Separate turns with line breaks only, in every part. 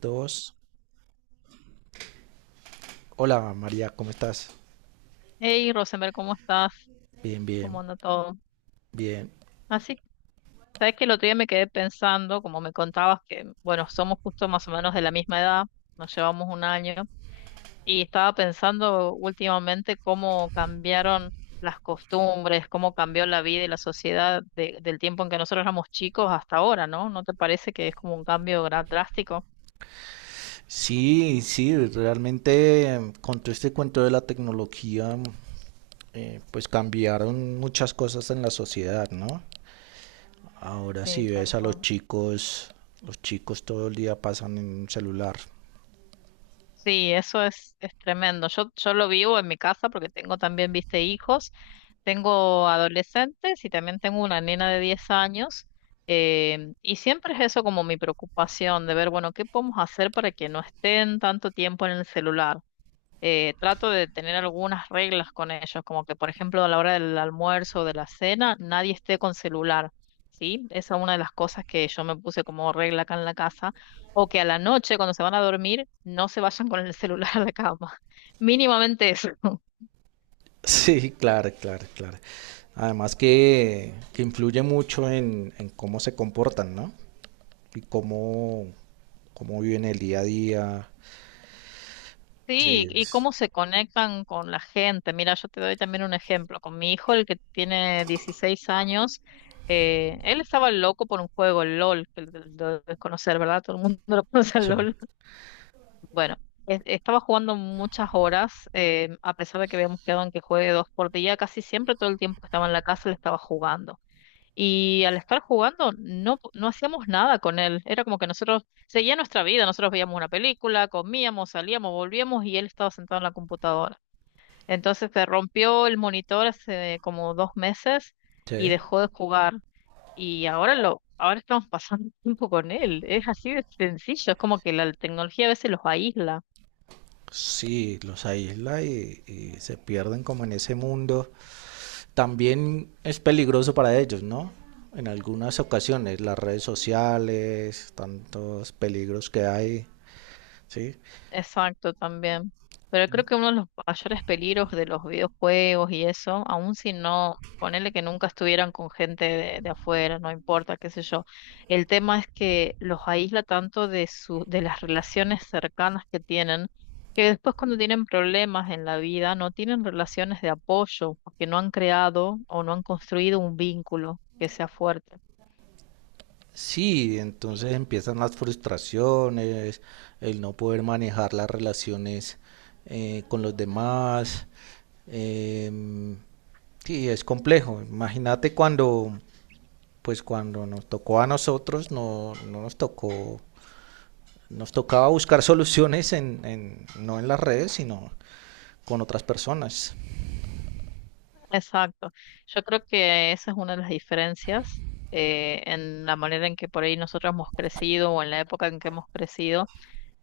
Dos. Hola María, ¿cómo estás?
Hey, Rosenberg, ¿cómo estás?
Bien,
¿Cómo
bien,
anda todo?
bien.
Así, sabes que el otro día me quedé pensando, como me contabas, que bueno, somos justo más o menos de la misma edad, nos llevamos un año, y estaba pensando últimamente cómo cambiaron las costumbres, cómo cambió la vida y la sociedad del tiempo en que nosotros éramos chicos hasta ahora, ¿no? ¿No te parece que es como un cambio drástico?
Sí, sí, realmente con todo este cuento de la tecnología, pues cambiaron muchas cosas en la sociedad, ¿no? Ahora si
Sí,
ves
tal
a
cual.
los chicos todo el día pasan en un celular.
Sí, eso es tremendo. Yo lo vivo en mi casa porque tengo también, viste, hijos, tengo adolescentes y también tengo una nena de 10 años. Y siempre es eso como mi preocupación de ver, bueno, ¿qué podemos hacer para que no estén tanto tiempo en el celular? Trato de tener algunas reglas con ellos, como que, por ejemplo, a la hora del almuerzo o de la cena, nadie esté con celular, ¿sí? Esa es una de las cosas que yo me puse como regla acá en la casa, o que a la noche, cuando se van a dormir, no se vayan con el celular a la cama. Mínimamente eso.
Sí, claro, claro, claro. Además que influye mucho en cómo se comportan, ¿no? Y cómo, cómo viven el día a día. Sí,
Sí, y cómo se conectan con la gente. Mira, yo te doy también un ejemplo. Con mi hijo, el que tiene 16 años, él estaba loco por un juego, el LOL, que lo debes conocer, ¿verdad? Todo el mundo lo conoce al
sí.
LOL. Bueno, estaba jugando muchas horas, a pesar de que habíamos quedado en que juegue dos por día, casi siempre todo el tiempo que estaba en la casa le estaba jugando. Y al estar jugando no, no hacíamos nada con él, era como que nosotros seguía nuestra vida, nosotros veíamos una película, comíamos, salíamos, volvíamos y él estaba sentado en la computadora. Entonces se rompió el monitor hace como 2 meses y
Sí,
dejó de jugar. Y ahora lo, ahora estamos pasando tiempo con él. Es así de sencillo, es como que la tecnología a veces los aísla.
sí, los aísla y se pierden como en ese mundo. También es peligroso para ellos, ¿no? En algunas ocasiones, las redes sociales, tantos peligros que hay, ¿sí?
Exacto, también. Pero creo que uno de los mayores peligros de los videojuegos y eso, aun si no, ponele que nunca estuvieran con gente de afuera, no importa, qué sé yo. El tema es que los aísla tanto de su, de las relaciones cercanas que tienen, que después cuando tienen problemas en la vida, no tienen relaciones de apoyo, porque no han creado o no han construido un vínculo que sea fuerte.
Sí, entonces empiezan las frustraciones, el no poder manejar las relaciones con los demás. em, sí, es complejo. Pues cuando nos tocó a nosotros, no, no nos tocó. Nos tocaba buscar soluciones no en las redes, sino con otras personas.
Exacto. Yo creo que esa es una de las diferencias en la manera en que por ahí nosotros hemos crecido o en la época en que hemos crecido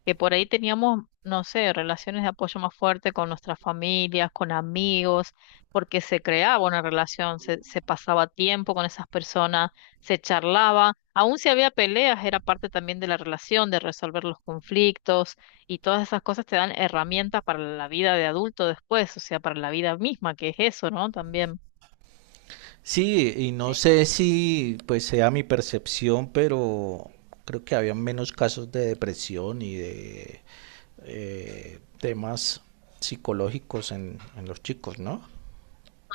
que por ahí teníamos, no sé, relaciones de apoyo más fuerte con nuestras familias, con amigos, porque se creaba una relación, se pasaba tiempo con esas personas, se charlaba, aun si había peleas, era parte también de la relación, de resolver los conflictos y todas esas cosas te dan herramientas para la vida de adulto después, o sea, para la vida misma, que es eso, ¿no? También.
Sí, y no sé si pues sea mi percepción, pero creo que había menos casos de depresión y de temas psicológicos en los chicos, ¿no?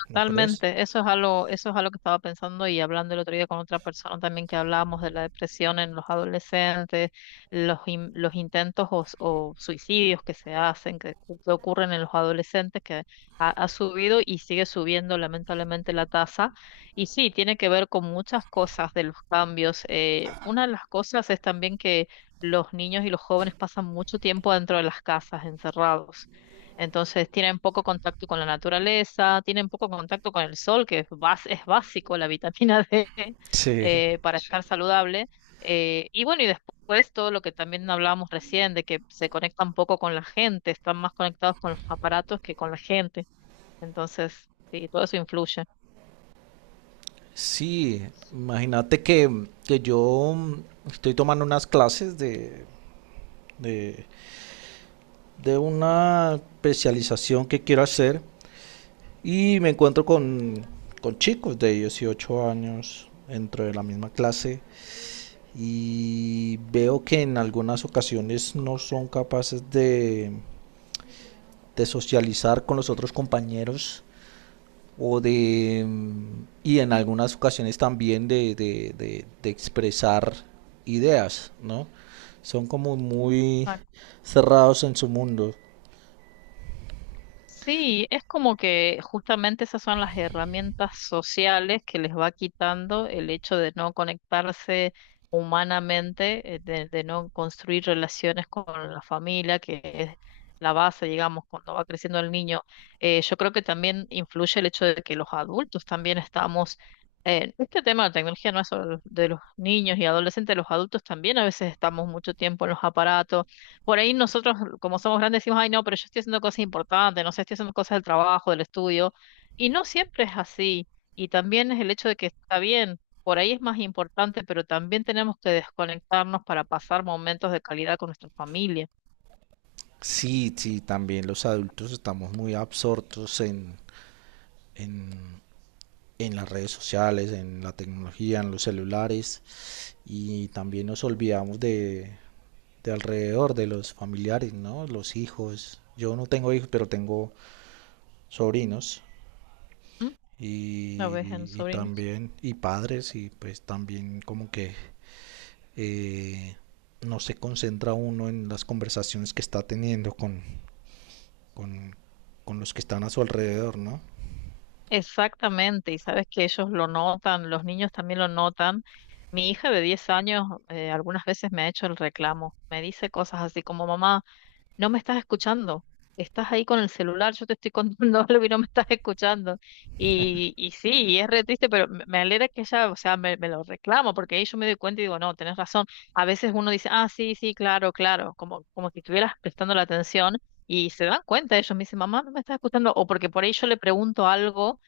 ¿No crees?
Totalmente, eso es algo que estaba pensando y hablando el otro día con otra persona también que hablábamos de la depresión en los adolescentes, los, los intentos o, o suicidios que se hacen, que, que ocurren en los adolescentes, que ha subido y sigue subiendo lamentablemente la tasa. Y sí, tiene que ver con muchas cosas de los cambios. Una de las cosas es también que los niños y los jóvenes pasan mucho tiempo dentro de las casas, encerrados. Entonces tienen poco contacto con la naturaleza, tienen poco contacto con el sol, que es, es básico la vitamina D
Sí.
para estar saludable. Y bueno, y después todo lo que también hablábamos recién, de que se conectan poco con la gente, están más conectados con los aparatos que con la gente. Entonces, sí, todo eso influye.
Sí, imagínate que yo estoy tomando unas clases de, de una especialización que quiero hacer. Y me encuentro con chicos de 18 años dentro de la misma clase y veo que en algunas ocasiones no son capaces de socializar con los otros compañeros o de y en algunas ocasiones también de expresar ideas, ¿no? Son como muy cerrados en su mundo.
Sí, es como que justamente esas son las herramientas sociales que les va quitando el hecho de no conectarse humanamente, de, no construir relaciones con la familia, que es la base, digamos, cuando va creciendo el niño. Yo creo que también influye el hecho de que los adultos también estamos, este tema de la tecnología no es solo de los niños y adolescentes, los adultos también a veces estamos mucho tiempo en los aparatos por ahí nosotros, como somos grandes, decimos, ay, no, pero yo estoy haciendo cosas importantes, no sé, estoy haciendo cosas del trabajo, del estudio, y no siempre es así. Y también es el hecho de que está bien, por ahí es más importante, pero también tenemos que desconectarnos para pasar momentos de calidad con nuestra familia.
Sí, sí, también los adultos estamos muy absortos en, en las redes sociales, en la tecnología, en los celulares y también nos olvidamos de alrededor, de los familiares, ¿no? Los hijos. Yo no tengo hijos, pero tengo sobrinos
¿Mm? ¿Lo ves en
y
sobrinos?
también y padres y pues también como que eh, no se concentra uno en las conversaciones que está teniendo con, con los que están a su alrededor, ¿no?
Exactamente, y sabes que ellos lo notan, los niños también lo notan. Mi hija de 10 años algunas veces me ha hecho el reclamo, me dice cosas así como, mamá, no me estás escuchando. Estás ahí con el celular, yo te estoy contando algo y no me estás escuchando. Y sí, y es re triste, pero me alegra que ella, o sea, me lo reclamo, porque ahí yo me doy cuenta y digo, no, tenés razón. A veces uno dice, ah, sí, sí, claro, claro, como si estuvieras prestando la atención y se dan cuenta ellos, me dicen, mamá, no me estás escuchando, o porque por ahí yo le pregunto algo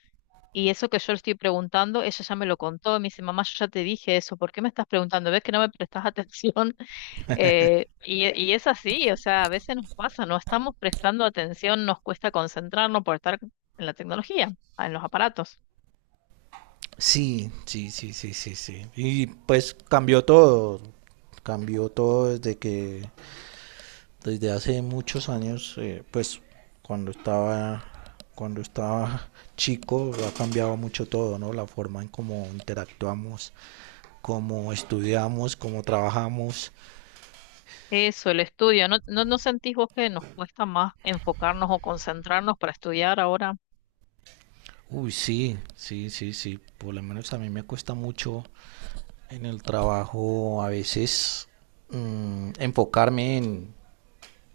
y eso que yo le estoy preguntando, ella ya me lo contó, y me dice, mamá, yo ya te dije eso, ¿por qué me estás preguntando? ¿Ves que no me prestas atención? Y es así, o sea, a veces nos pasa, no estamos prestando atención, nos cuesta concentrarnos por estar en la tecnología, ah, en los aparatos.
Sí, sí, sí, sí, sí, sí. Y pues cambió todo desde que, desde hace muchos años, pues cuando estaba, cuando estaba chico ha cambiado mucho todo, ¿no? La forma en cómo interactuamos, cómo estudiamos, cómo trabajamos.
Eso, el estudio. ¿No, no, no sentís vos que nos cuesta más enfocarnos o concentrarnos para estudiar ahora?
Uy, sí, sí, sí, sí. Por lo menos a mí me cuesta mucho en el trabajo a veces enfocarme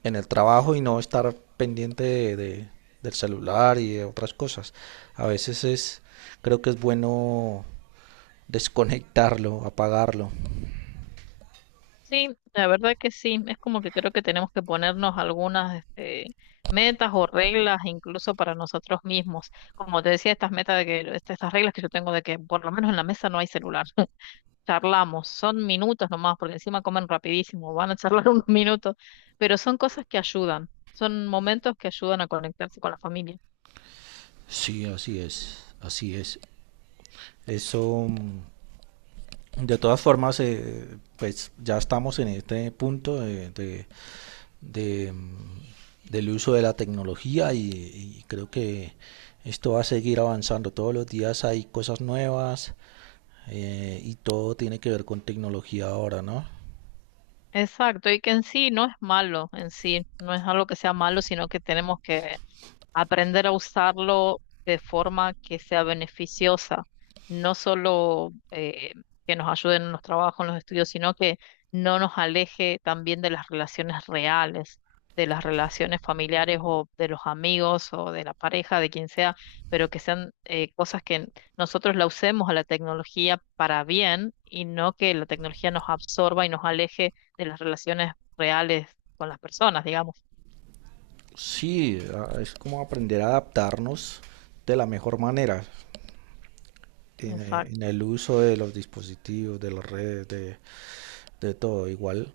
en el trabajo y no estar pendiente del celular y de otras cosas. A veces es, creo que es bueno desconectarlo, apagarlo.
Sí, la verdad que sí. Es como que creo que tenemos que ponernos algunas este, metas o reglas incluso para nosotros mismos. Como te decía, estas metas de que, estas reglas que yo tengo de que por lo menos en la mesa no hay celular. Charlamos, son minutos nomás, porque encima comen rapidísimo, van a charlar unos minutos, pero son cosas que ayudan, son momentos que ayudan a conectarse con la familia.
Sí, así es, así es. Eso, de todas formas, pues ya estamos en este punto de, mm, del uso de la tecnología y creo que esto va a seguir avanzando. Todos los días hay cosas nuevas, y todo tiene que ver con tecnología ahora, ¿no?
Exacto, y que en sí no es malo, en sí, no es algo que sea malo, sino que tenemos que aprender a usarlo de forma que sea beneficiosa, no solo que nos ayude en los trabajos, en los estudios, sino que no nos aleje también de las relaciones reales, de las relaciones familiares o de los amigos o de la pareja, de quien sea, pero que sean cosas que nosotros la usemos a la tecnología para bien y no que la tecnología nos absorba y nos aleje de las relaciones reales con las personas, digamos.
Sí, es como aprender a adaptarnos de la mejor manera
Exacto.
en el uso de los dispositivos, de las redes, de todo igual.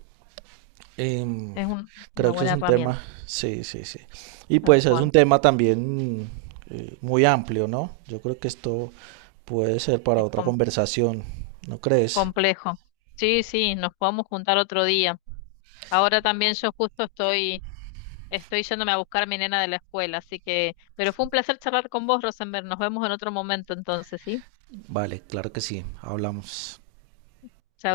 em,
Es
Creo
una
que eso es
buena
un
herramienta.
tema, sí, sí, sí. Y
Tal
pues es un
cual.
tema también muy amplio, ¿no? Yo creo que esto puede ser para
Es
otra conversación, ¿no crees?
complejo. Sí, sí, nos podemos juntar otro día. Ahora también yo justo estoy yéndome a buscar a mi nena de la escuela, así que, pero fue un placer charlar con vos, Rosenberg. Nos vemos en otro momento entonces, ¿sí?
Vale, claro que sí, hablamos.
Chao.